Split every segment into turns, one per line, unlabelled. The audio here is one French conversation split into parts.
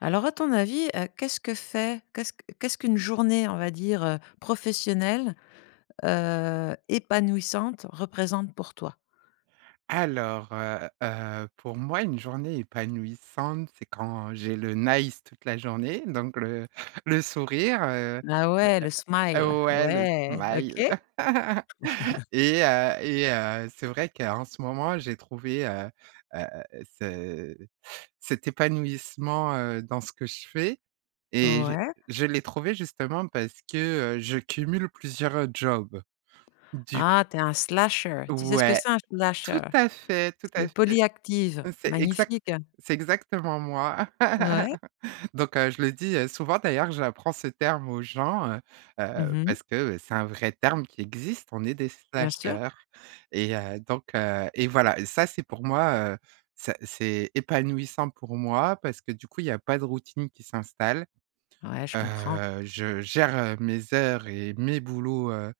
Alors à ton avis, heu, qu'est-ce que fait qu'est-ce que qu'est ce qu'une journée, on va dire, heu, professionnelle, heu, épanouissante, représente pour toi?
Alors, heu heu, pour moi une journée épanouissante, c'est quand j'ai le nice toute la journée, donc le le sourire, heu.
Ah ouais! le smile,
Heu, ouais! Le
ouais,
smile.
OK.
Et heu et heu, c'est vrai qu'en ce moment, j'ai trouvé, heu heu, ce cet épanouissement, heu, dans ce que je fais et je
Ouais.
je l'ai trouvé justement parce que, heu, je cumule plusieurs jobs. Du c
Ah! Tu es un slasher. Tu sais ce que
Ouais!
c'est un slasher?
Tout à fait, tout
C'est
à
des
fait.
polyactives.
C'est exact
Magnifique!
c'est exactement moi.
Ouais?
Donc heu, je le dis, heu, souvent d'ailleurs, j'apprends ce terme aux gens, heu
Mmh
heu,
mh.
parce que, heu, c'est un vrai terme qui existe. On est des
Bien sûr.
slashers et, heu, donc heu et voilà! Et ça c'est pour moi, heu, ça c'est épanouissant pour moi parce que du coup il y a pas de routine qui s'installe.
Ouais, je comprends.
Heu, je gère, heu, mes heures et mes boulots, heu,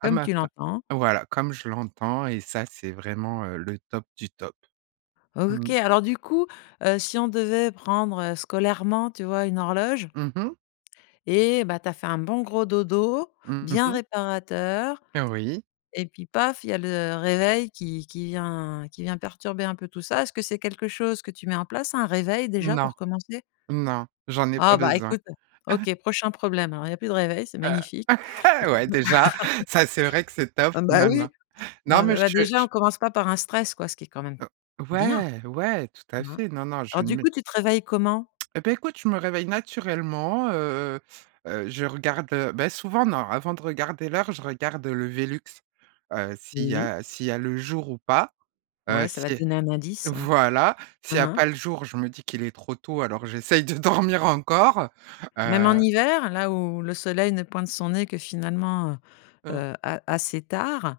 à
Comme
ma
tu
fa
l'entends.
voilà, comme je l'entends. Et ça, c'est vraiment, heu, le top du top.
O
Mmh.
OK, alors du coup, heu, si on devait prendre, heu, scolairement, tu vois, une horloge
Mmh mh.
Et ben, tu as fait un bon gros dodo,
Mmh
bien
mh.
réparateur,
Oui.
et puis paf, il y a le réveil qui qui vient qui vient perturber un peu tout ça. Est-ce que c'est quelque chose que tu mets en place, un réveil déjà
Non!
pour commencer?
Non! J'en ai pas
Ah bah!
besoin.
Ecoute! OK, prochain problème. Alors, il y a plus de réveil, c'est
Heu.
magnifique.
Heu, ouais, déjà. Ca c'est vrai que c'est top,
Bah m ah bah
maintenant
oui! Bah
non
n
mais, je
bah déjà,
je...
on commence pas par un stress quoi, ce qui est quand même
O
bien.
ouais, ouais! Tout à
Hein?
fait. Non, non, je
Alors
ne
du
mets
coup, tu te réveilles comment?
Et ben, écoute, je me réveille naturellement, heu heu je regarde, heu ben, souvent, non! Avant de regarder l'heure, je regarde le velux, heu, s'il y
Oui.
a s'il y a le jour ou pas. Heu,
Ouais! Ca
si
va te donner un
euh
indice. Hein,
voilà! S'il y a
hein.
pas le jour, je me dis qu'il est trop tôt, alors j'essaye de dormir encore.
Même en
Heu
hiver? Là où le soleil ne pointe son nez que finalement,
Heu
heu, a assez tard?